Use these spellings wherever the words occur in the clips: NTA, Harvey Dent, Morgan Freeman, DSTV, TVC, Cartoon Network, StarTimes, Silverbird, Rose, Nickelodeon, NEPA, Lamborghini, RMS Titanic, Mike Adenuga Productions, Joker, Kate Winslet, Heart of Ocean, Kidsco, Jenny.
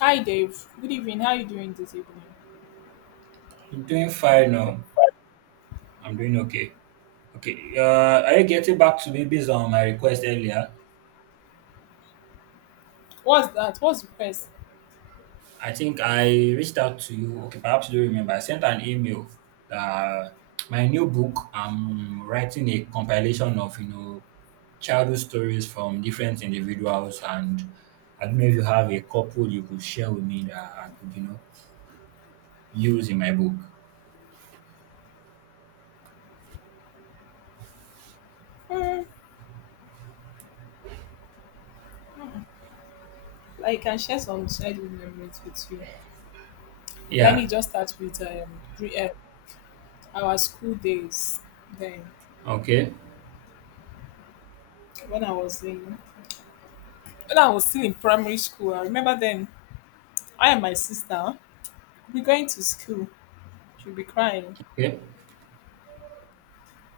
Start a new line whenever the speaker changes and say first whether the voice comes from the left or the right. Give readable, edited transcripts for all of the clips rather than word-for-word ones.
left: Hi Dave, good evening. How are you doing this evening?
right: I'm doing fine now. I'm doing okay. Okay. Are you getting back to me based on my request earlier?
left: What's that? What's the press?
right: I think I reached out to you. Okay, perhaps you don't remember. I sent an email that my new book. I'm writing a compilation of childhood stories from different individuals, and I don't know if you have a couple you could share with me that I could use in my book.
left: Hmm, I can share some childhood memories with you. Let me
right: Yeah.
left: just start with our school days. Then,
right: Okay.
left: when I was in, when I was still in primary school, I remember then I and my sister we going to school. She'll be crying.
right: Okay.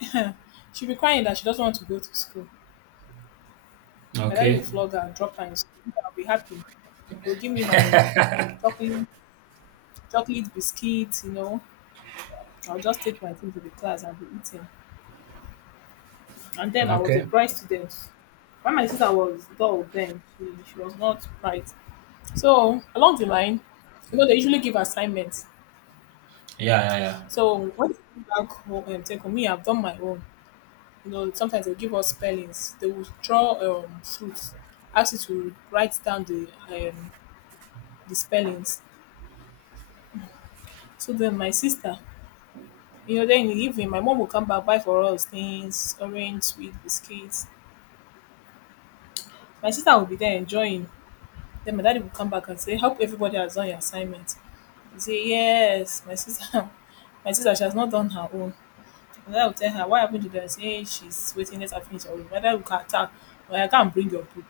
left: She'll be crying that she doesn't want to go to school. My daddy will
right: Okay.
left: flog her and drop her in school. I'll be happy. He'll give me my chocolate, chocolate biscuits, I'll just take my thing to the class and be eating. And then I was a
right: Okay.
left: bright student. When my sister was dull then, she was not bright. So along the line, they usually give assignments.
right: Yeah. Yeah.
left: So when they come back home and take home, me, I've done my own. You know, sometimes they give us spellings. They will draw fruits, ask you to write down the um, the spellings. So then my sister, then in the evening, my mom will come back, buy for us things, orange, sweet biscuits. My sister will be there enjoying. Then my daddy will come back and say, "Hope everybody has done your assignment." You say, "Yes," my sister my sister she has not done her own. And I will tell her, "Why haven't you done it?" Say, "Eh, she's waiting, let her finish her own." My dad will go attack, "Or I can bring your book."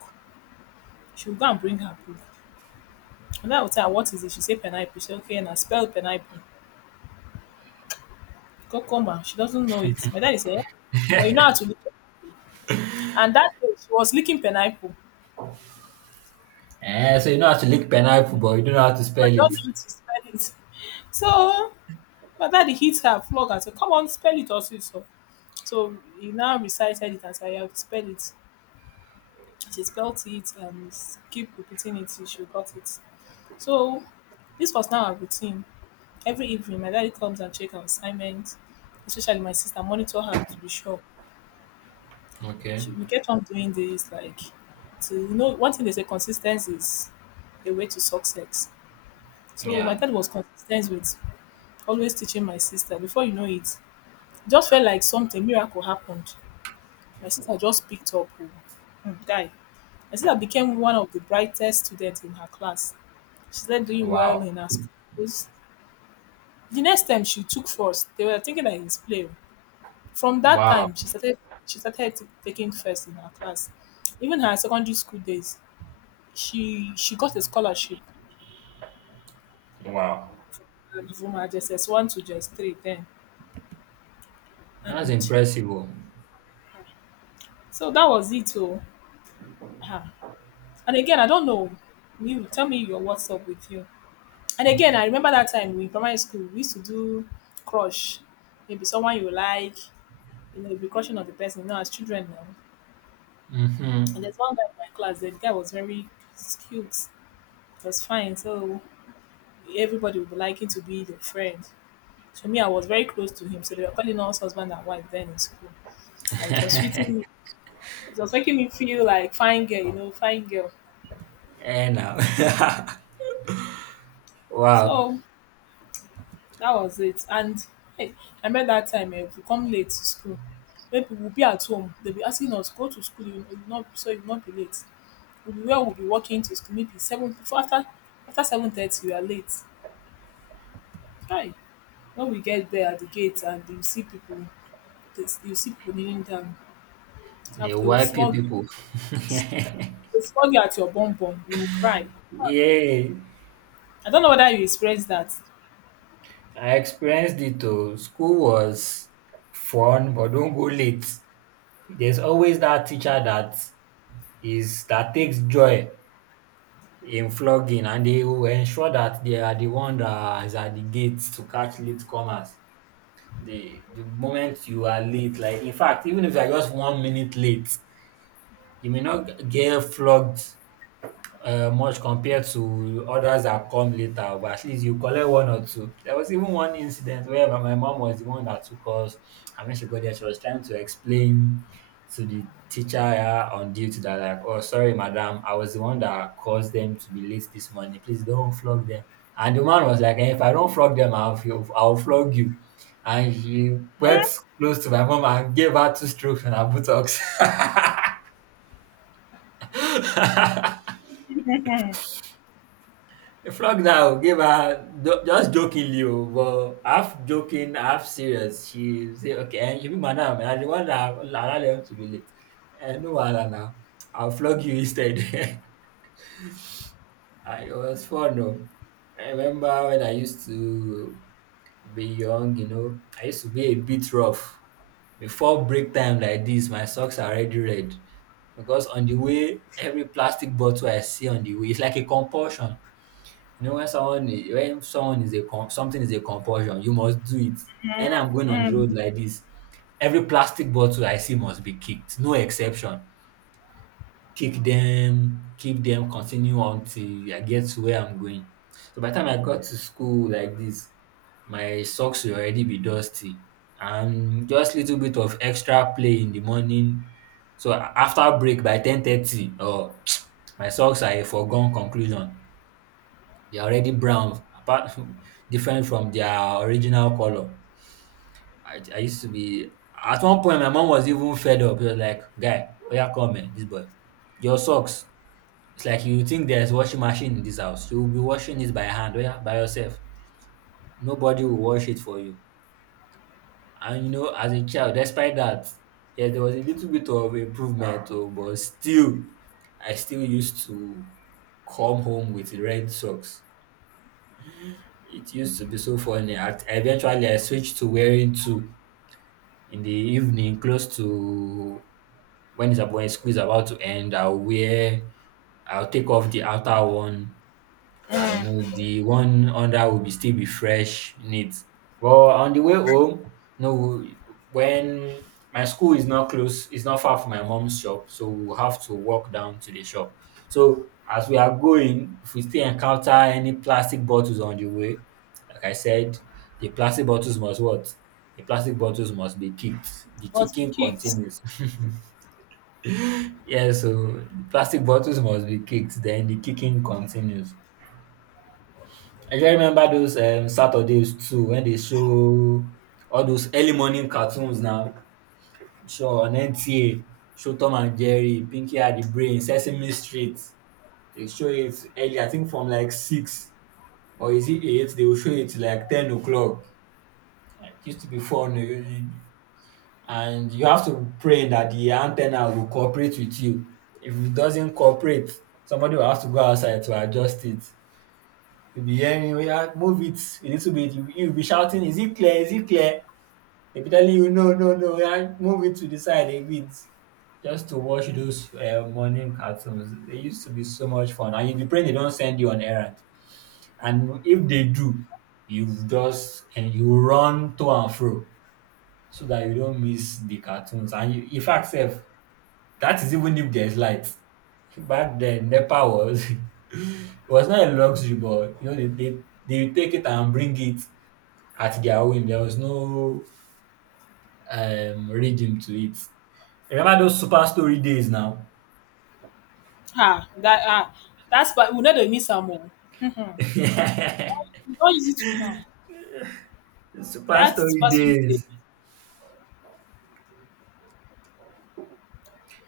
left: She will go and bring her book. And I will tell her, "What is it?" She say pineapple. She say, "Okay," and I spell pineapple. Cucumber. She doesn't know it. My daddy said, "But you know
right: Yeah.
left: how to lick it." And that day she was licking pineapple.
right: Eh, so you know how to lick pineapple, but you don't know how to
left: But
right: spell
left: I don't
right: it.
left: know how to spell it. So My daddy hit her, flog her, said, "Come on, spell it also." So, he now recited it and said, "Yeah, spell it." She spelled it and keep repeating it till she got it. So this was now a routine. Every evening, my daddy comes and checks our assignments, especially my sister, monitor her to be sure.
right: Okay.
left: We kept on doing this, like, one thing they say consistency is a way to success. So my
right: Yeah.
left: dad was consistent with always teaching my sister. Before you know it, it just felt like something miracle happened. My sister just picked up, oh. Hmm, guy. My sister became one of the brightest students in her class. She started doing
right: Wow.
left: well in her schools. The next time she took first, they were thinking that it's play, oh. From that
right: Wow.
left: time, she started taking first in her class. Even her secondary school days, she got a scholarship
right: Wow.
left: from her JSS one to JSS three then,
right: That's
left: and
right: impressive. Oh.
left: so that was it. Oh, Ah. and again, I don't know. You tell me your what's up with you. And again, I remember that time in primary school, we used to do crush. Maybe someone you like, you'll be crushing on the person, as children now. And
right: Mm-hmm.
left: there's one guy in my class, the guy was very cute, he was fine, so everybody would be liking to be the friend. So me, I was very close to him, so they were calling us husband and wife then in school. And it was sweeting me. It was making me feel like fine girl, fine girl.
right: Eh, now. Wow.
left: So that was it. And hey, I remember that time, if you come late to school, maybe we'll be at home. They'll be asking us, go to school, you will not, so you'll not be late. We'll be walking to school, maybe seven before, after 7:30 we are late. Hi. When we get there at the gate, and you see people, you see people kneeling down,
right: The
left: after they will
right: wipe
left: flog
right: people.
left: they will flog you at your bum bum, you will cry.
right: Yay.
left: I don't know whether you experienced that.
right: I experienced it too. School was fun, but don't go late. There's always that teacher that takes joy inflog in flogging, and they will ensure that they are the one that is at the gates to catch late comers. The moment you are late, like in fact, even if you are just 1 minute late, you may not get flogged much compared to others that come later, but at least you collect one or two. There was even one incident where my mom was the one that took us, and when she got there, she was trying to explain to the teacher on duty that, like, "Oh, sorry madam, I was the one that caused them to be late this morning. Please don't flog them," and the man was like, "If I don't flog them, I will flog you," and she went close to my mom and gave her two strokes on her buttocks. A Frog now gave her just jokingly, oh, but half joking, half serious. She say, "Okay, and you be madam, and I the one that allow them to be late. And no wahala now, I'll flog you instead." Ah, it was fun, though. I remember when I used to be young, you know, I used to be a bit rough. Before break time like this, my socks are already red because on the way, every plastic bottle I see on the way, it's like a compulsion. You know, when someone when someone is a something is a compulsion, you must do it. And I'm going on the road like this. Every plastic bottle I see must be kicked, no exception. Kick them, keep them, continue until I get to where I'm going. So by the time I got to school like this, my socks will already be dusty and just little bit of extra play in the morning. So after break by 10:30, oh, my socks are a foregone conclusion. They're already brown, apart different from their original color. I used to be. At one point my mom was even fed up. She was like, "Guy, oya come here, this boy. Your socks. It's like you think there's washing machine in this house. You will be washing it by hand, oya, by yourself. Nobody will wash it for you." And you know, as a child, despite that, yes, there was a little bit of improvement, oh, but still, I still used to come home with red socks. It used to be so funny. At eventually, I switched to wearing two in the evening, close to when it's about, when school is about to end. I'll take off the outer one, and you know the one under will be still be fresh, neat. But on the way home, you know, when my school is not close, it's not far from my mom's shop, so we'll have to walk down to the shop. So as we are going, if we still encounter any plastic bottles on the way, like I said, the plastic bottles must what? The plastic bottles must be kicked. The
left: But be
right: kicking
left: kids,
right: continues. Yeah, so the plastic bottles must be kicked, then the kicking continues. I just remember those Saturdays too when they show all those early morning cartoons now. Show on NTA, show Tom and Jerry, Pinky and the Brain, Sesame Street. They show it early, I think from like six, or is it eight? They will show it like 10 o'clock. It used to be fun. Oh, and you have to pray that the antenna will cooperate with you. If it doesn't cooperate, somebody will have to go outside to adjust it. You'll be hearing, "Oya, move it a little bit." You'll be shouting, "Is it clear? Is it clear?" They'll be telling you, "No, no, no. Oya, move it to the side a bit." Just to watch those morning cartoons, they used to be so much fun, and you'll be praying they don't send you on errand. And if they do, you've just and you run to and fro so that you don't miss the cartoons. And you, in fact, sef, that is even if there's light. Back then, NEPA was it was not a luxury, but you know they take it and bring it at their whim. There was no rhythm to it. Remember those Super Story days now?
left: that that's, but we know they miss some more.
right: Super
left: We don't use it now. That's
right: Story
left: person day.
right: days.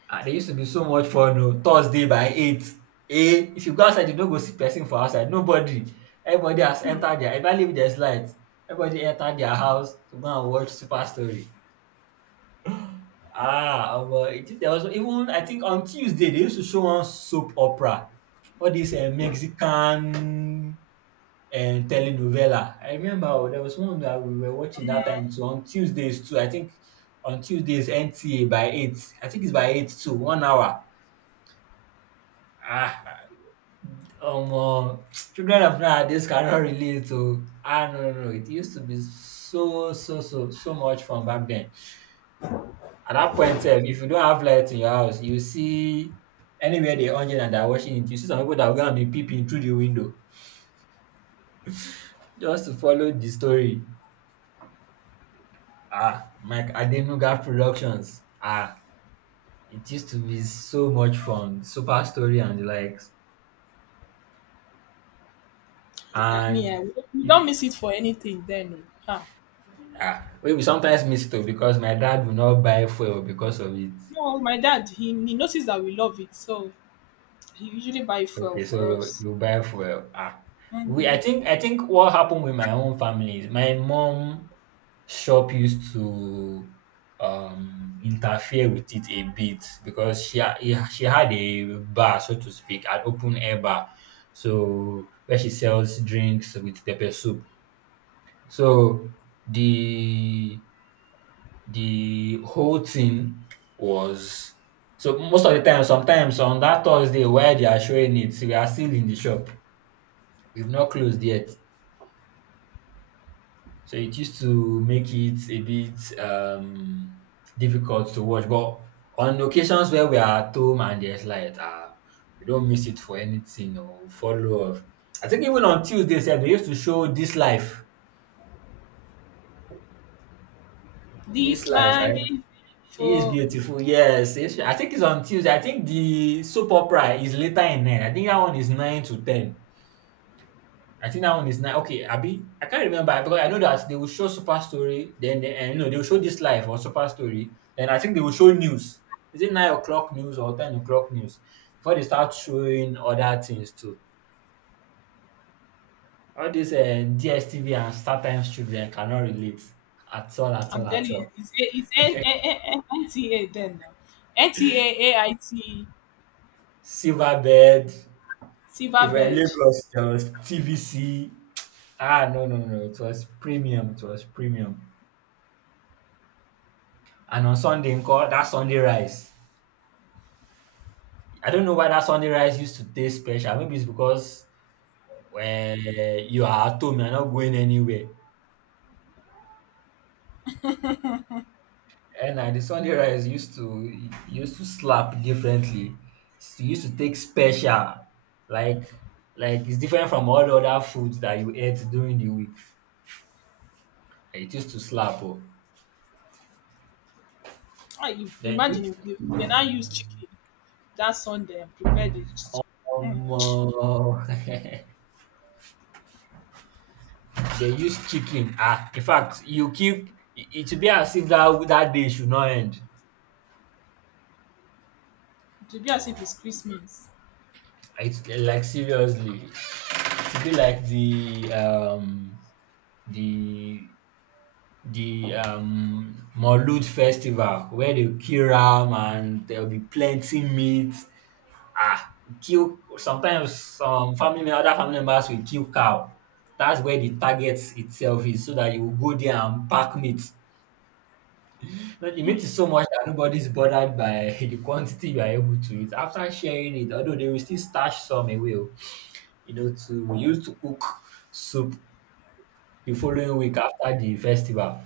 right: Ah, they used to be so much fun. Oh. Thursday by 8. Eh, if you go outside, you don't go see person for outside. Nobody. Everybody has entered their, if I leave there's light, everybody entered their house to go and watch Super Story. Ah, but it, there was even, I think on Tuesday, they used to show one soap opera. All these Mexican telenovela. I remember, oh, there was one that we were watching that time too on Tuesdays too. I think on Tuesdays NTA by eight. I think it's by eight too, 1 hour. Ah, omo children of nowadays cannot relate to. Ah, no, no, no, it used to be so so so so much fun back then. At that point sef, if you don't have light in your house, you see anywhere dey on and they are watching it, you see some people that will go and be peeping through the window just to follow the story. Ah, Mike Adenuga Productions. Ah, it used to be so much fun. Super Story and the likes.
left: I
right: And
left: mean, we
right: you,
left: don't miss it for anything then, oh. Ah.
right: ah, we will sometimes miss it, oh, because my dad will not buy fuel because of it.
left: No, my dad, he noticed that we love it, so he usually buy fuel
right: Okay,
left: for
right: so
left: us.
right: you buy fuel. Ah, we. I think. I think what happened with my own family is my mom Shop used to interfere with it a bit, because she had a bar, so to speak, an open air bar, so where she sells drinks with pepper soup. So the the whole thing was so most of the time, sometimes on that Thursday where they are showing it, we are still in the shop. We've not closed yet. So it used to make it a bit difficult to watch. But on occasions where we are at home and there's light, we don't miss it for anything or follow up. I think even on Tuesday, sef, they used to show This Life. This
left: This
right: Life,
left: line
right: right?
left: is
right: It is
left: for
right: beautiful. Yes, I think it's on Tuesday. I think the soap opera is later in nine. I think that one is nine to ten. I think that one is nine. Okay, Abby, I can't remember because I know that they will show Super Story, then they, and no, they will show this live or Super Story, then I think they will show news. Is it 9 o'clock news or 10 o'clock news? Before they start showing other things too. All these DSTV and StarTimes children cannot relate at all, at all,
left: I'm
right: at
left: telling you,
right: all.
left: it's NTA then now. NTA, AIT,
right: Silverbird, if we're in
left: Silverbird.
right: Lagos, there was TVC. Ah, no, no, no, no. It was premium. It was premium. And on Sunday, in call that Sunday rice. I don't know why that Sunday rice used to taste special. Maybe it's because when you are at home, you're not going anywhere. And the Sunday rice used to slap differently. It used to take special, like like it's different from all the other foods that you ate during the week. Like, it used to slap. Oh. Then if
left: Imagine if they now use chicken that Sunday and prepared it. Mm,
right: um, they use chicken. Ah, in fact, you keep it, it should be as if that day should not end.
left: it would be as if it's Christmas.
right: It's like seriously. To be like the the Maulud festival where they kill ram and there'll be plenty meat. Ah, kill sometimes some other family members will kill cow. That's where the target itself is, so that you will go there and pack meat. But the meat is so much that nobody's bothered by the quantity you are able to eat. After sharing it, although they will still stash some away, oh, to use to cook soup the following week after the festival.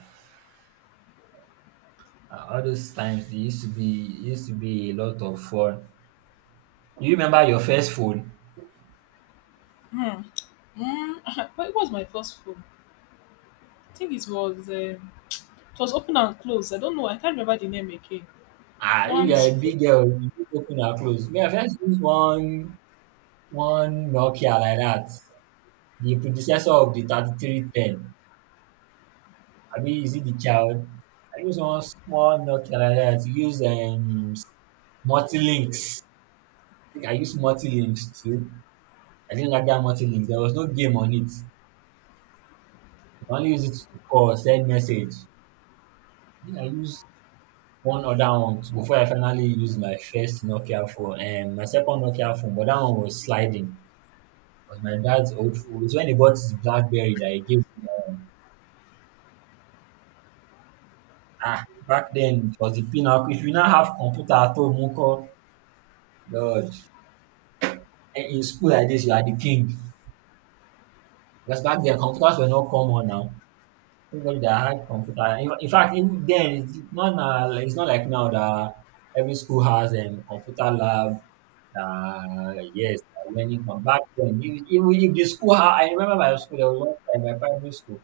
right: All those times they used to be a lot of fun. You remember your first phone?
left: What was my first phone? I think it was. It was open and closed. I don't know. I can't remember the name again.
right: Ah, you are
left: Once,
right: a big girl, you fit open and close. Me, I first use one Nokia like that, the predecessor of the 3310. Abi is it the child? I use one small Nokia like that. Use multi-links. I think I used multi-links too. I didn't like that multi-links. There was no game on it. You can only use it to call, send message. Think I used one other one too before I finally used my first Nokia phone. My second Nokia phone, but that one was sliding. It was my dad's old phone. It's when he bought his BlackBerry that he gave me that one. Ah, back then it was the pinnacle. If you now have computer at home, Uncle, Lord, and in school like this, you are the king. Because back then computers were not common now. Everybody that had computer. In fact, even then, it's not now, like, it's not like now that every school has a computer lab. Yes, they learning from back then. Even if the school, I remember my school, there was one time, my primary school,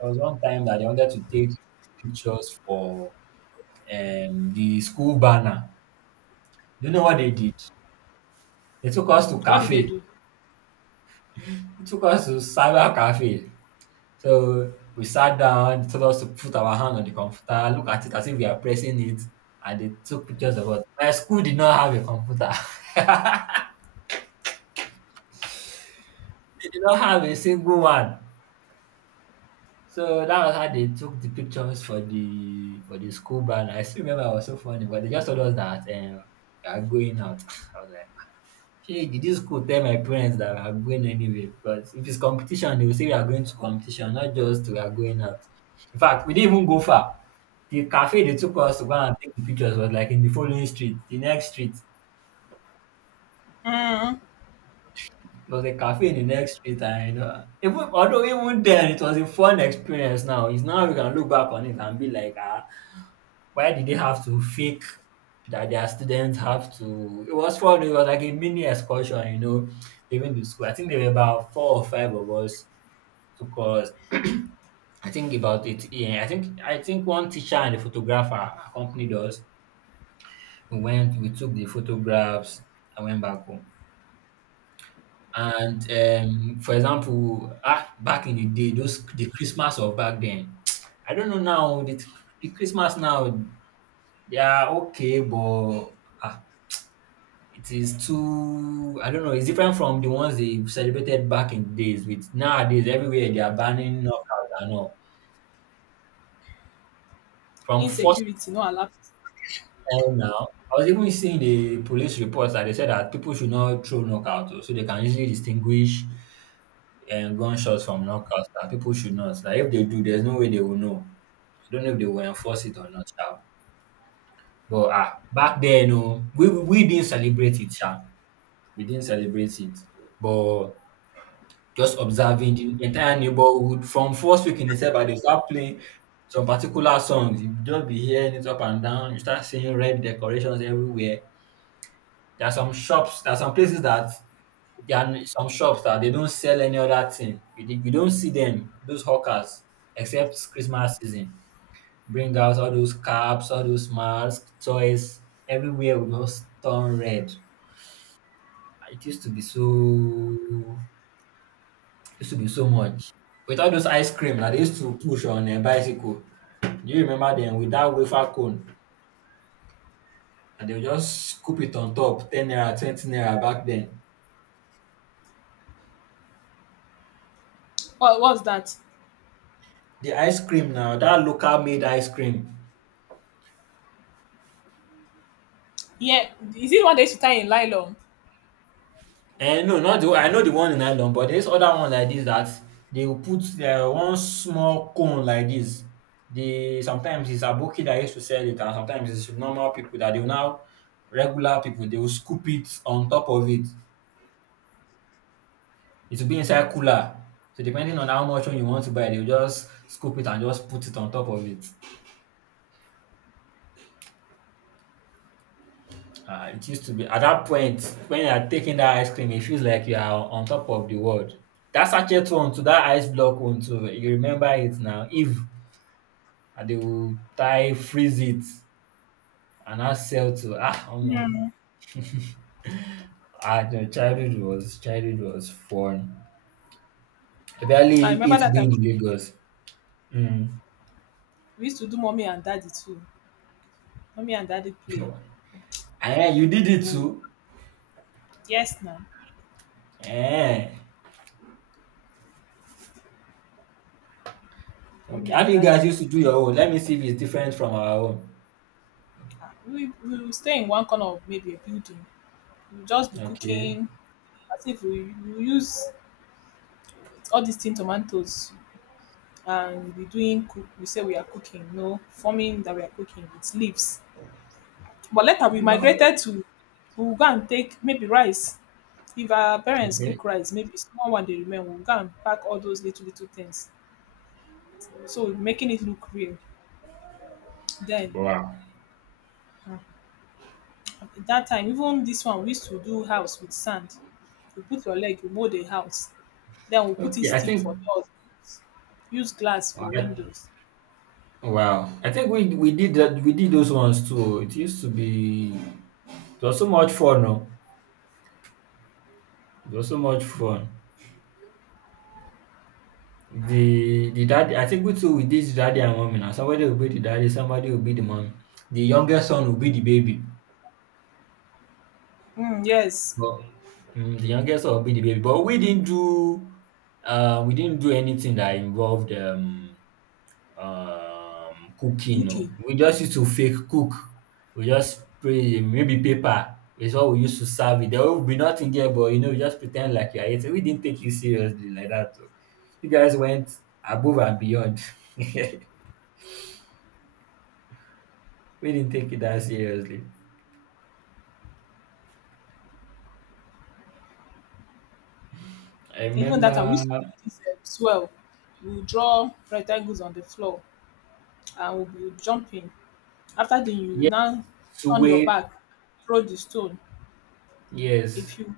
right: there was one time that they wanted to take pictures for the school banner. You know what they did? They took us to
left: what did they
right: cafe.
left: do?
right: They took us to cyber cafe. So we sat down, they told us to put our hand on the computer, look at it as if we are pressing it, and they took pictures of us. My school did not have a computer. They did not have a single one. So that was how they took the pictures for the school banner. I still remember it was so funny, but they just told us that we are going out. I was like, Shey, did you school tell my parents that we are going anywhere? Because if it's competition, they will say we are going to competition, not just we are going out. In fact, we didn't even go far. The cafe they took us to go and take the pictures was like in the following street, the next street. It was a cafe in the next street, and even although even then it was a fun experience. Now it's now we can look back on it and be like, ah, why did they have to fake that their students have to it was fun, it was like a mini excursion, leaving the school. I think there were about four or five of us took us I think about it yeah, I think one teacher and a photographer accompanied us. We went, we took the photographs and went back home. And for example, ah, back in the day, those the Christmas of back then, I don't know now. The Christmas now, they are okay, but ah, it is too, I don't know, it's different from the ones they celebrated back in the days with nowadays everywhere they are banning knockouts and all. From first
left: Insecurity, no lapse.
right: time now, I was even seeing the police reports that they said that people should not throw knockouts oh, so they can easily distinguish gunshots from knockouts. That people should not. That if they do, there's no way they will know. I don't know if they will enforce it or not, sha. But ah, back then, no, we didn't celebrate it, sha. We didn't celebrate it. But just observing the entire neighborhood from first week in December, they start playing some particular songs. You just be hearing it up and down. You start seeing red decorations everywhere. There are some shops, there are some places that there are some shops that they don't sell any other thing. You don't see them, those hawkers, except Christmas season. Bring out all those caps, all those masks, toys. Everywhere will just turn red. It used to be so much. With all those ice cream that they used to push on a bicycle. Do you remember them with that wafer cone? And they would just scoop it on top, 10 naira, 20 naira back then.
left: What was that?
right: The ice cream now, that local made ice cream.
left: Yeah, is it what they used to tie in nylon?
right: And no, not the I know the one in nylon, but there's other one like this that they will put one small cone like this. They sometimes it's aboki that used to sell it, and sometimes it's normal people that they will now regular people they will scoop it on top of it it will be inside cooler. So depending on how much one you want to buy, they'll just scoop it and just put it on top of it. It used to be at that point when you are taking that ice cream, it feels like you are on top of the world. That sachet one to that ice block one too. You remember it now. If and they will tie freeze it and now sell to ah omo.
left: Yeah.
right: Ah, no, childhood was fun. I
left: I
right: barely
left: remember
right: ate
left: that
right: being
left: time.
right: in Lagos. Mm.
left: We used to do mommy and daddy too. Mommy and daddy play.
right: And you did it
left: Oh,
right: too.
left: yes, now.
right: Eh. Okay.
left: Mommy
right: How
left: and
right: do you
left: daddy.
right: guys used to do your
left: We,
right: own? Let me see if it's different from our own.
left: we will stay in one corner of maybe a building. We'll just be
right: Okay.
left: cooking as if we use all these tin tomatoes, and we'll be doing cook. We say we are cooking, no, forming that we are cooking with leaves. But later we
right: Wow.
left: migrated to, we will go and take maybe rice. If our parents
right: Okay.
left: cook rice, maybe small one dey remain, we will go and pack all those little little things, so making it look real. Then
right: Wow.
left: um at that time, even this one we used to do house with sand. You put your leg, you mold a house. Then we put in
right: Okay. I
left: stick
right: think
left: for doors, use glass
right: all
left: for
right: right.
left: windows.
right: Wow. I think we did that we did those ones too. It used to be it was so much fun, no? It was so much fun. The daddy I think we too we did daddy and mommy now. Somebody will be the daddy, somebody will be the mommy. The youngest son will be the baby.
left: Mm, yes,
right: Well, the youngest of being the baby, but we didn't do anything that involved cooking. No.
left: cooking.
right: We just used to fake cook. We just spray maybe paper it's what we used to serve it. There will be nothing there, but you just pretend like you're eating. We didn't take you seriously like that. So, you guys went above and beyond. We didn't take it that seriously. I
left: Even that time we used to
right: remember
left: do this swell. We will draw rectangles on the floor and we will be jumping. After then, you
right: yes,
left: now turn your
right: Suwe,
left: back, throw the stone.
right: yes.
left: If you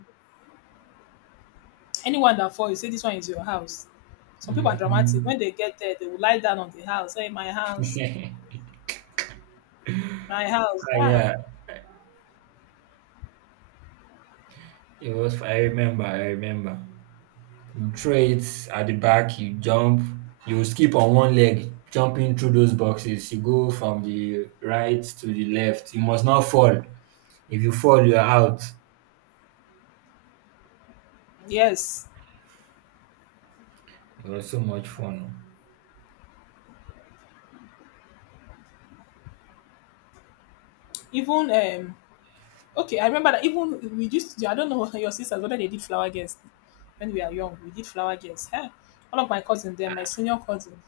left: anyone that falls, you say this one is your house. Some people are dramatic.
right: Hmm.
left: When they get there, they will lie down on the house. "Hey, my house, my house."
right: Ah,
left: Ah,
right: yeah, it was. I remember. I remember. You throw it at the back. You jump. You skip on one leg, jumping through those boxes. You go from the right to the left. You must not fall. If you fall, you are out.
left: yes.
right: It was so much fun.
left: Even okay, I remember that even we used. To, I don't know, your sisters, whether they did flower guests when we are young. We did flower guests. Huh? One of my cousin, then my senior cousin.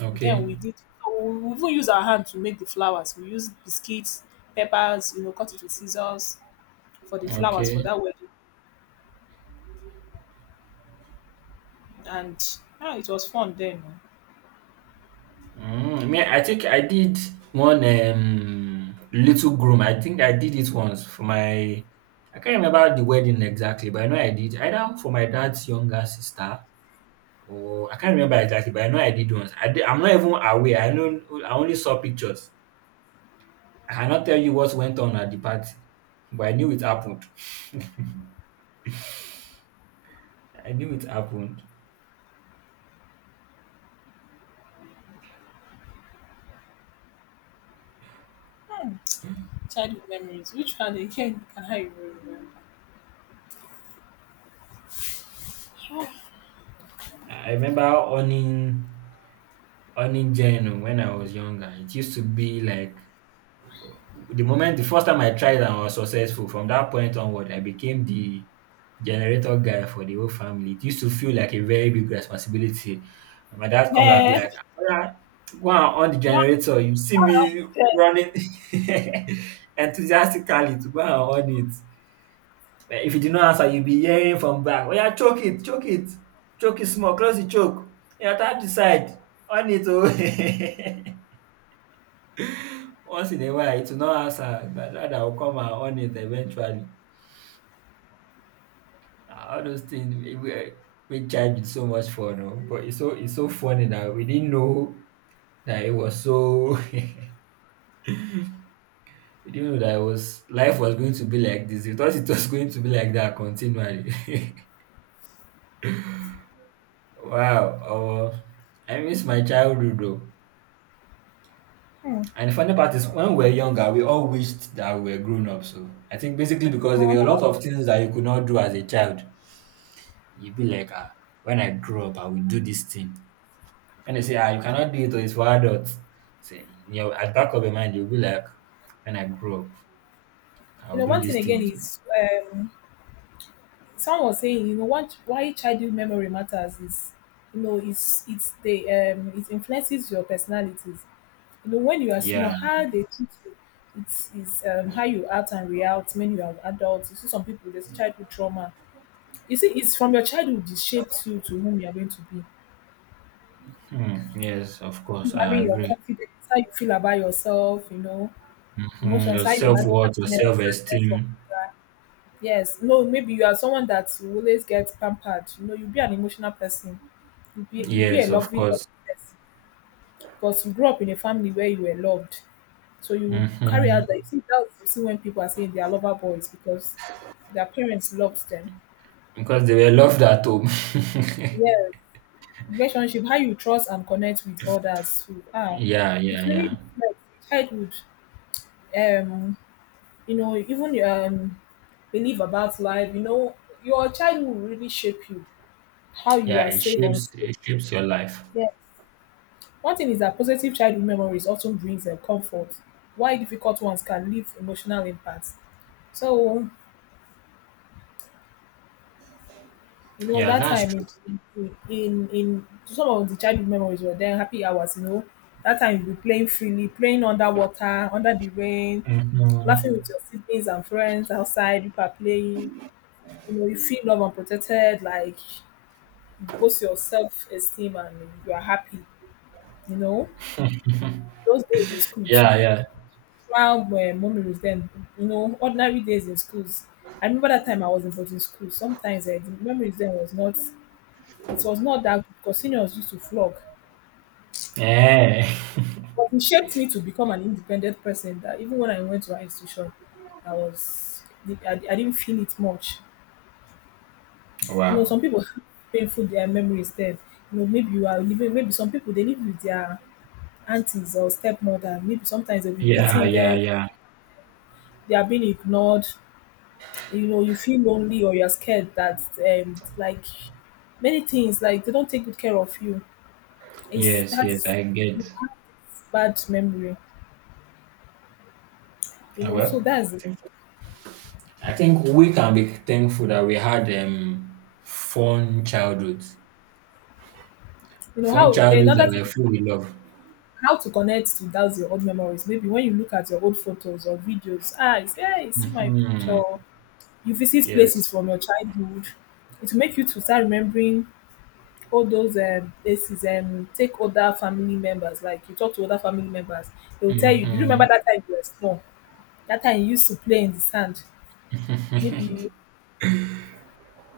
right: Okay.
left: Then we did. We even use our hand to make the flowers. We use biscuits, peppers, you know, cut it with scissors for the flowers
right: Okay.
left: for that wedding. And it was fun then, oh.
right: Mm, me, I think I did one little groom. I think I did it once for my. I can't remember the wedding exactly, but I know I did either for my dad's younger sister. Oh, I can't remember exactly, but I know I did once. I did, I'm not even aware. I know I only saw pictures. I cannot tell you what went on at the party, but I knew it happened. I knew it happened.
left: Childhood memories. Which one again can I even remember?
right: I remember owning Jen when I was younger. It used to be like the moment the first time I tried and was successful, from that point onward, I became the generator guy for the whole family. It used to feel like a very big responsibility. And my dad comes and be
left: Eh,
right: like, "Oya, go and on the
left: do
right: generator. You see me
left: eh,
right: running enthusiastically to go and on it. Eh, if you do not answer, you'll be hearing from back, oh, yeah, choke it, choke it, choke it small, close the choke. Yeah, tap the side, on it. Oh. Once in a while, it will not answer, but rather I will come and on it eventually. Ah, all those things we charge it so much fun, oh, but it's so funny that we didn't know that it was so we didn't know that it was life was going to be like this. We thought it was going to be like that continually. Wow, oh, I miss my childhood though. And the funny part is, when we were younger, we all wished that we were grown up. So I think basically because there were a lot of things that you could not do as a child you be like, ah, when I grow up, I will do this thing. When they say, ah, you cannot do it, or it's for adults. Say, at back of your mind, you'll be like, when I grow up,
left: You
right: I'll
left: know,
right: do
left: one
right: this
left: thing again
right: thing. Too."
left: is, someone was saying, what why childhood memory matters is, it's the, it influences your personalities. You know, when you are small,
right: Yeah.
left: how they teach you, it is, how you act and react when you are adults. You see some people there's a childhood trauma. You see, it's from your childhood it shapes you to whom you are going to be.
right: Hmm. Yes, of course, I
left: Having your
right: agree.
left: confidence, how you feel about yourself,
right: Hmm.
left: emotions,
right: Your
left: how you
right: self
left: handle
right: worth, your
left: happiness,
right: self
left: sadness, or
right: esteem.
left: anger. Yes, no, maybe you are someone that you always get pampered. You know, you'll be an emotional person. You'll be a
right: Yes, of
left: loving, loving
right: course.
left: person because you grew up in a family where you were loved. So you carry
right: Hmm.
left: out that. You see, that's you see when people are saying they are lover boys because their parents loved them.
right: Because they were loved at home.
left: Yes, relationship, how you trust and connect with others too.
right: Yeah,
left: It
right: yeah,
left: really
right: yeah.
left: reflects childhood. Um, Even your, belief about life, your childhood will really shape you, how you
right: Yeah,
left: are
right: it
left: safe or
right: shapes
left: unsafe.
right: it shapes your life.
left: Yes, one thing is that positive childhood memories often brings comfort, while difficult ones can leave emotional impacts. So,
right: Yeah,
left: that
right: that's true.
left: time, in some of the childhood memories were there happy hours, that time you be playing freely, playing underwater under the rain,
right: Hmm.
left: laughing with your siblings and friends outside you are playing, you feel love and protected, like boost your self-esteem and you are happy, you know. Those days in school too,
right: Yeah, yeah.
left: while my mommy was then, ordinary days in schools. I remember that time I was in boarding school. Sometimes, the memories then was not, it was not that good because seniors used to flog.
right: Eh.
left: But it shaped me to become an independent person that even when I went to our institution, I was, I didn't feel it much. You know,
right: Wow.
left: some people have painful their memories then. You know, maybe you are living, maybe some people, they live with their aunties or stepmother, maybe sometimes they'll be
right: Yeah,
left: beating
right: yeah,
left: them,
right: yeah.
left: they are being ignored. You know, you feel lonely or you're scared that like many things, like they don't take good care of you. It's
right: Yes, yes,
left: That's
right: I get.
left: bad memory, you
right: Ah,
left: know, so
right: well,
left: that's it.
right: I think we can be thankful that we had fun childhoods,
left: You know
right: fun
left: how
right: childhoods
left: another
right: that were
left: thing,
right: full with love.
left: how to connect to those your old memories, maybe when you look at your old photos or videos, ah, you say, hey, you see my picture,
right: Hmm.
left: you visit places
right: Yes.
left: from your childhood, it will make you to start remembering all those places, take other family members. Like you talk to other family members, they will tell you, "Do you
right: Hmm.
left: remember that time you were small? That time you used to play in the sand. Maybe you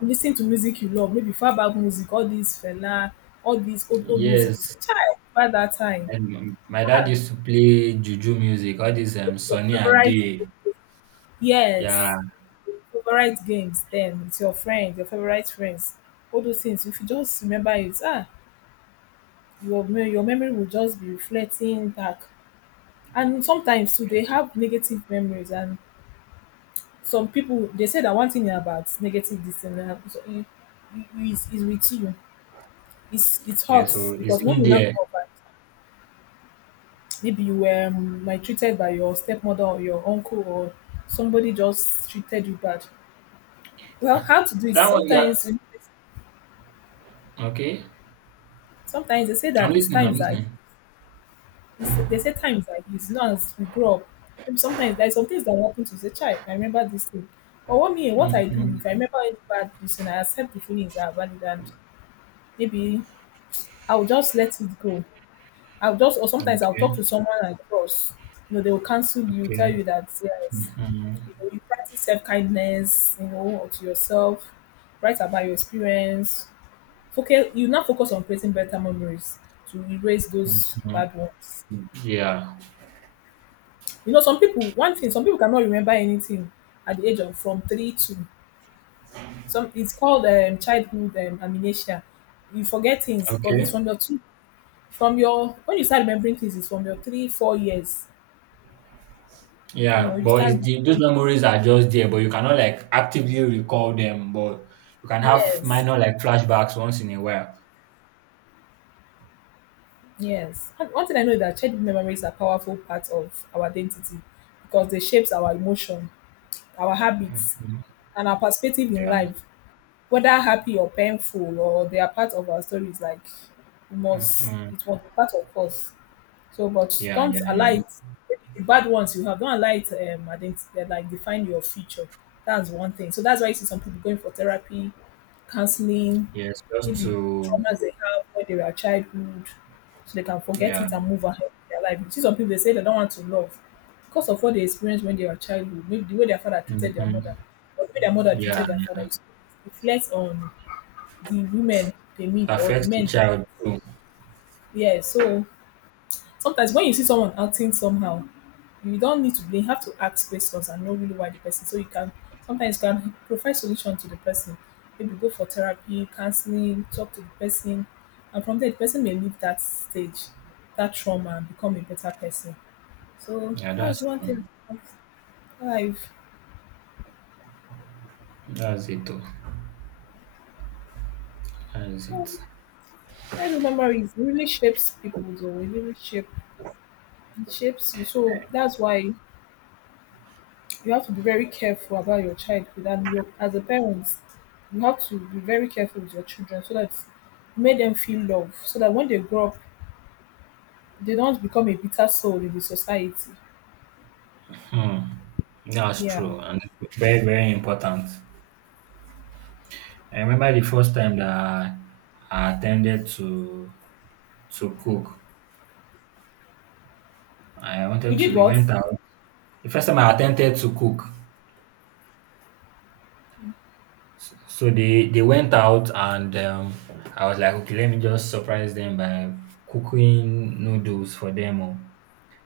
left: listen to music you love, maybe far back music, all these fella, all these old old music." You say,
right: Yes.
left: "Child, by that time?
right: And my dad
left: Ah,
right: used to play juju music, all this
left: your
right: Sunny
left: favorite,
right: Ade. Yeah.
left: yes, your favorite games then with your friends, your favorite friends, all those things. If you just remember it, ah, your memory will just be reflecting back." And sometimes too, they have negative memories, and some people they say that, one thing about negative this and that happens, so it's with you. It
right: Yeah,
left: hurts
right: so it's
left: because when
right: in
left: you now
right: there.
left: grow up, and maybe you were maltreated by your stepmother or your uncle or somebody just treated you bad. Well,
right: Ah,
left: how to do it?
right: that one, yeah.
left: Sometimes,
right: Okay.
left: sometimes they say
right: I'm
left: that it's
right: listening, I'm
left: times that
right: listening.
left: They say times like this, you know, as we grow up, maybe sometimes there's some things that happen to you, child, I remember this thing. But what me, what I do, if I
right: Hmm.
left: remember any bad reason, I accept the feelings are valid and maybe I'll just let it go. I'll just, or sometimes I'll talk
right: Okay.
left: to someone I trust. You know, they will counsel you, tell
right: Okay.
left: you that, yes,
right: Mhm,
left: you know, you practice self kindness, you know, to yourself, write about your experience. Focus, you now focus on creating better memories to erase those
right: mhm.
left: bad ones.
right: Yeah.
left: You know, some people one thing, some people cannot remember anything at the age of from 3 to some. It's called childhood amnesia. You forget things, but it's
right: Okay.
left: from your 2, from your when you start remembering things, it's from your 3-4 years. You know,
right: Yeah,
left: you
right: but
left: start
right: it's the, those memories are just there, but you cannot like actively recall them. But you can have
left: Yes,
right: minor like flashbacks once in a while.
left: yes. And one thing I know is that childhood memories are powerful part of our identity, because they shapes our emotion, our habits,
right: Mhm.
left: and our perspective in
right: Yeah.
left: life, whether happy or painful, or they are part of our stories. Like we must,
right: Mhm.
left: it was part of us. So, but
right: Yeah.
left: don't
right: Yeah.
left: allow
right: Yeah.
left: it, the bad ones you have, don't allow it identi like define your future. That's one thing. So that's why you see some people going for therapy, counseling,
right: Yes. Just
left: maybe
right: to.
left: traumas they have when they were childhood, so they can forget
right: Yeah.
left: it and move ahead with their life. You see some people, they say they don't want to love because of what they experienced when they were childhood, maybe the way their father treated their
right: Mhm.
left: mother, or the way their mother
right: Yeah.
left: treated their father. It reflects on the women they
right: It
left: meet or the
right: affects the
left: men they,
right: child too.
left: yeah, so sometimes when you see someone acting somehow, you don't need to blame, you have to ask questions and know really why the person. So you can sometimes you can provide solution to the person. Maybe go for therapy, counseling, talk to the person, and from there the person may leave that stage, that trauma, and become a better person. So
right: Yeah.
left: that's
right: That's
left: one thing
right: true.
left: about life.
right: That's it. Too. That's
left: So
right: it.
left: childhood memories really shapes people though. It really shape, it shapes you. So that's why you have to be very careful about your childhood and your, as a parent, you have to be very careful with your children so that you make them feel love so that when they grow up they don't become a bitter soul in the society,
right: Hmm. That's
left: yeah.
right: true, and it's very very important. I remember the first time that I attempted to cook. I
left: You
right: wanted to.
left: did
right: They
left: what?
right: went out. The first time I attempted to cook, so they went out and I was like, okay, let me just surprise them by cooking noodles for them. Oh.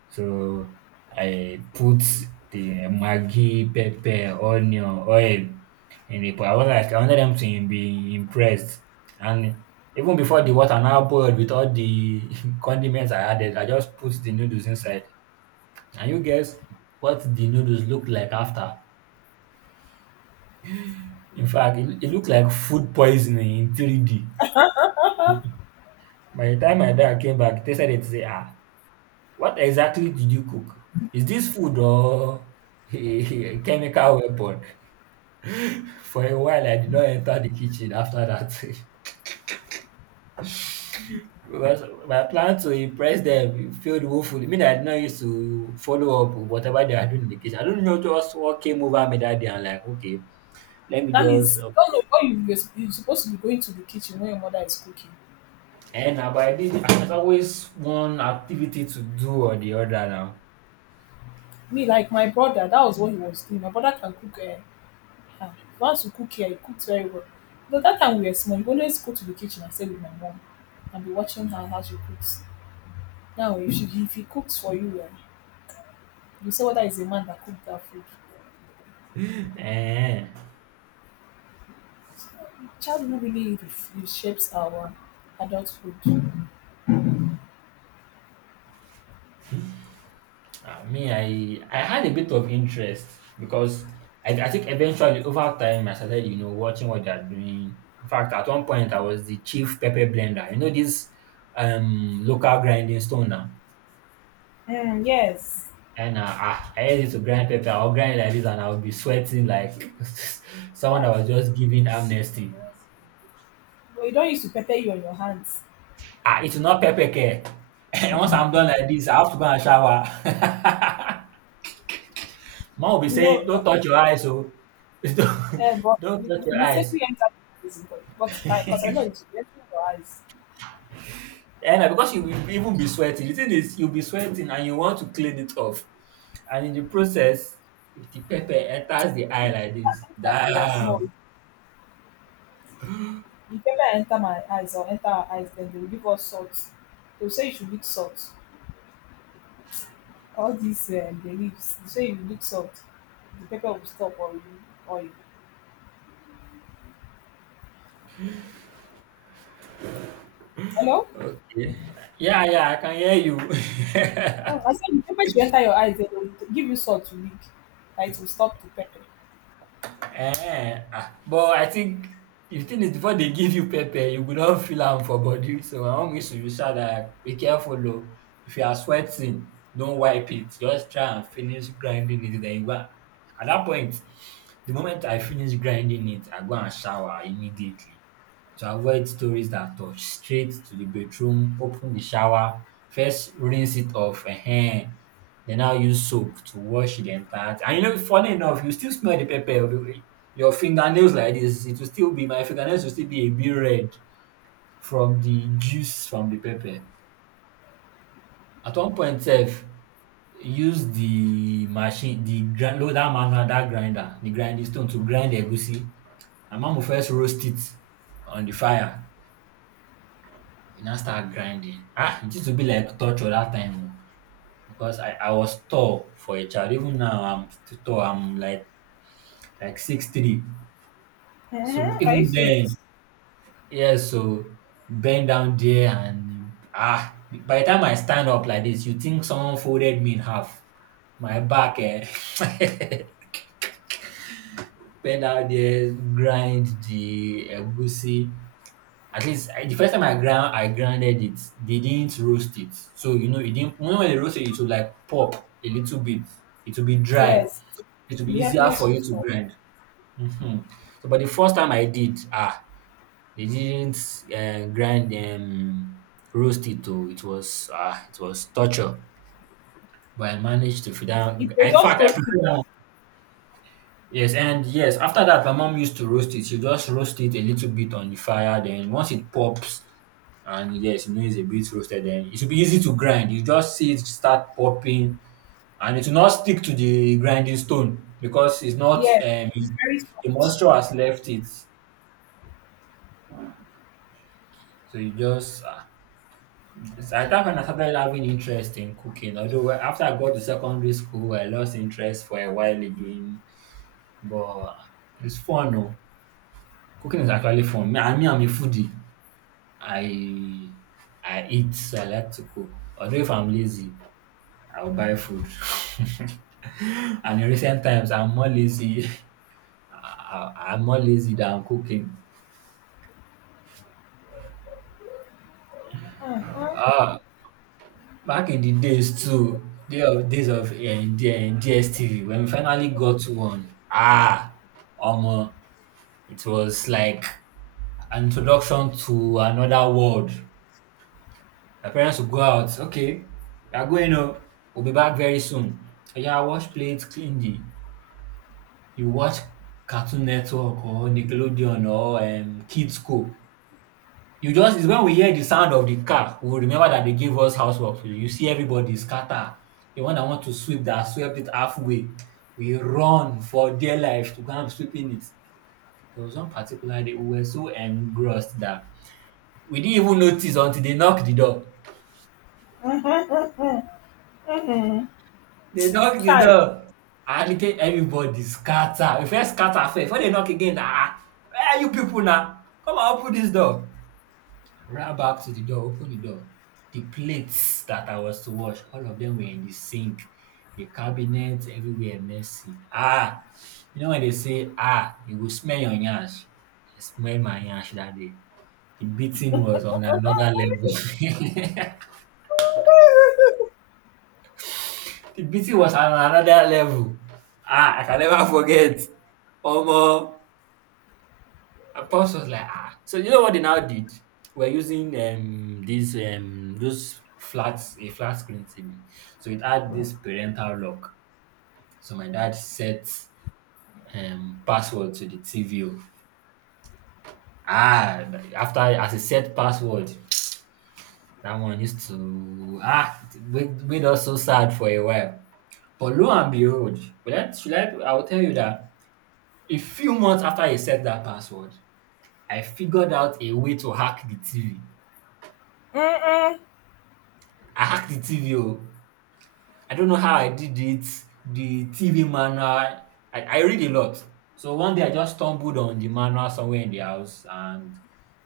right: So, I put the maggi, pepper, onion, oil in the pot. I was like I wanted them to be impressed and even before the water now boiled with all the condiments I added, I just put the noodles inside. Can you guess what the noodles looked like after? In fact, it looked like food poisoning in 3D. By the time my dad came back, tasted it, he said, "Ah, what exactly did you cook? Is this food or a chemical weapon?" For a while, I did not enter the kitchen after that. Because my plan to impress them failed woefully. I mean, I did not used to follow up with whatever they are doing in the kitchen. I don't know just what came over me that day. I'm like, okay, let me
left: That
right: just.
left: means,
right: Okay.
left: don't know why you're supposed to be going to the kitchen when your mother is cooking.
right: And now, but I did. There's always one activity to do or the other now.
left: Me, like my brother, that was what he was doing. My brother can cook, eh, ah, he wants to cook here, he cooks very well. But that time we were small, he always go to the kitchen and stay with my mom and be watching her how she cooks. Now, if, she, if he cooks for you, eh, you say whether it's a man that cooked that food.
right: Eh.
left: Childhood really ref- it shapes our adulthood.
right: Me, I had a bit of interest because I think eventually over time I started, you know, watching what they're doing. In fact, at one point I was the chief pepper blender. You know this local grinding stone now.
left: Mm, yes.
right: And I used to grind pepper. I'll grind like this, and I'll be sweating like someone
left: Why?
right: that was just giving amnesty.
left: Well, you don't use to prepare you on your hands.
right: Ah, it's not pepper care. And once I'm done like this, I have to go and shower. Mom will be
left: No.
right: saying, "Don't touch your eyes, oh, don't,
left: But
right: don't
left: you
right: touch
left: you
right: your eyes."
left: mistakenly enter prison, but because I know it's you enter your eyes.
right: And because you will even be sweating. The thing is, you'll be sweating and you want to clean it off. And in the process, if the pepper enters the eye
left: But
right: like
left: that
right: this,
left: time we were small,
right: damn.
left: if ever enter my eyes or enter our eyes, then they will give us salt. They will say you should eat salt, all these the leaves. You say you look soft, the pepper will stop or you or you. Hello?
right: Okay. Yeah, yeah, I can hear you.
left: Oh, I said the pepper should enter your eyes, then they will give you salt to lick. That it will stop the pepper.
right: Ah, but I think the thing is before they give you pepper, you go don feel am for body. So I wan make to you shout dat be careful oh. If you are sweating, don't wipe it. Just try and finish grinding it then you go at that point, the moment I finish grinding it, I go and shower immediately to avoid stories that touch straight to the bedroom, open the shower, first rinse it off, ehen. Then now use soap to wash the entire thing. And you know, funny enough, you still smell the pepper. Your fingernails like this, it will still be my fingernails will still be a bit red from the juice from the pepper. At one point sef, use the machine, the grind no dat man dat grinder, the grinding stone to grind egusi. My mom will first roast it on the fire you now start grinding. Ah, it used to be like torture that time oh, because I was tall for a child. Even now I'm still tall. I'm like 6'3". So
left: Mm-hmm. Are you
right: even then,
left: serious?
right: yeah. So bend down there and by the time I stand up like this, you think someone folded me in half. My back, eh? Bend down there, grind the egusi. At least I, the first time I grounded it, they didn't roast it. So you know it didn't when they roast it, it would like pop a little bit. It will be dry.
left: Yes,
right: It will be
left: the
right: easier
left: hardness
right: for
left: will
right: you to
left: stop.
right: grind. Hmm. So, but the first time I did, ah, they didn't grind roast it. Oh, it was it was torture. But I managed to figure out.
left: If they
right: In
left: just
right: fact, I
left: roast it,
right: prepared. Yes, and yes, after that, my mom used to roast it. She just roast it a little bit on the fire. Then once it pops, and yes, you know it's a bit roasted. Then it should be easy to grind. You just see it start popping, and it will not stick to the grinding stone because it's not
left: yes, it will
right: it's-
left: be very
right: the
left: soft.
right: moisture has left it. So you just at that point I started having interest in cooking. Although after I got to secondary school, I lost interest for a while again. But it's fun, no? Cooking is actually fun. Me, I mean, I'm a foodie. I I eat. So I like to cook. Although if I'm lazy, I'll buy food. And in recent times, I'm more lazy. I'm more lazy than cooking.
left: Mm-hmm.
right: Ah, back in the days too, day of days of DSTV, when we finally got to one, um, it was like an introduction to another world. My parents would go out. Okay, we are going. Oh, we'll be back very soon. So yeah, wash plates, clean the you watch Cartoon Network or Nickelodeon or Kidsco. You just it's when we hear the sound of the car, we will remember that they gave us housework to do. You see everybody scatter. The one that want to sweep that swept it halfway. We run for dear life to go and sweeping it. There was one particular day we were so engrossed that we didn't even notice until they knocked the door.
left: Mm-hmm.
right: They knocked the
left: Chai.
right: door. And again, everybody scatter. We first scatter first. When they knock again, ah, where are you people now? Come and open this door. Ran back to the door, opened the door. The plates that I was to wash, all of them were in the sink. The cabinet everywhere messy. Ah, you know when they say, ah, you will smell your yansh. I smelled my yansh that day. The beating was on another level. The beating was on another level. Ah, I can never forget. Omo, and Pops was like, ah. So you know what they now did? We're using these those flats a flat screen TV. So it had this parental lock. So my dad set password to the TV. Oh. Ah, after as he set password, that one used to it made us so sad for a while. But lo and behold, should I? I will tell you that a few months after he set that password, I figured out a way to hack the TV. I hacked the TV. Oh. I don't know how I did it. The TV manual. I read a lot. So one day I just stumbled on the manual somewhere in the house and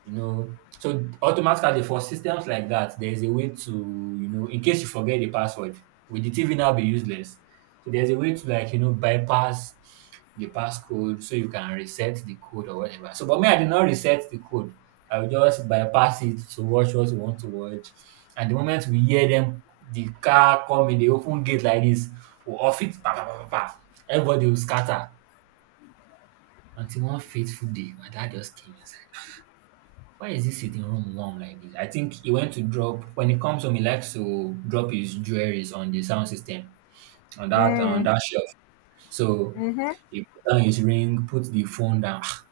right: you know so automatically for systems like that there's a way to you know in case you forget the password will the TV now be useless so there's a way to like you know bypass the passcode so you can reset the code or whatever. So but me, I did not reset the code. I will just bypass it to watch what we want to watch. And the moment we hear them the car coming, they open gate like this, we'll off it, pa, pa, pa, pa, pa. Everybody will scatter. Until one fateful day, my dad just came inside. Why is he sitting room warm like this? I think he went to drop when he comes home, he likes to drop his jewelries on the sound system on that shelf. So
left: Mm-hmm.
right: he put down his ring, put the phone down. Ah,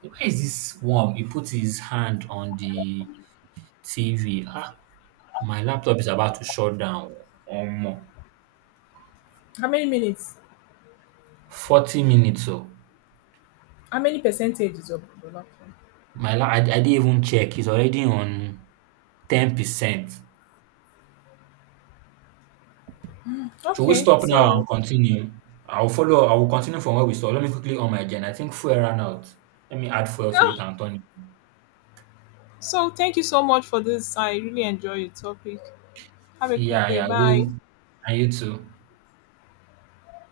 right: why is this warm? He put his hand on the TV. Ah, my laptop is about to shut down. Um,
left: How many minutes?
right: 40 minutes. So
left: How many percentages of the bulak?
right: I didn't even check. It's already on 10%. Should we
left: Okay,
right: stop now and
left: so.
right: continue? I'll follow. I will continue from where we stopped. Let me quickly on my agenda. I think fuel ran out. Let me add fuel to it and turn it.
left: So, thank you so much for this. I really enjoy your topic. Have a good
right: Yeah,
left: day.
right: yeah.
left: Bye.
right: We'll, and you too.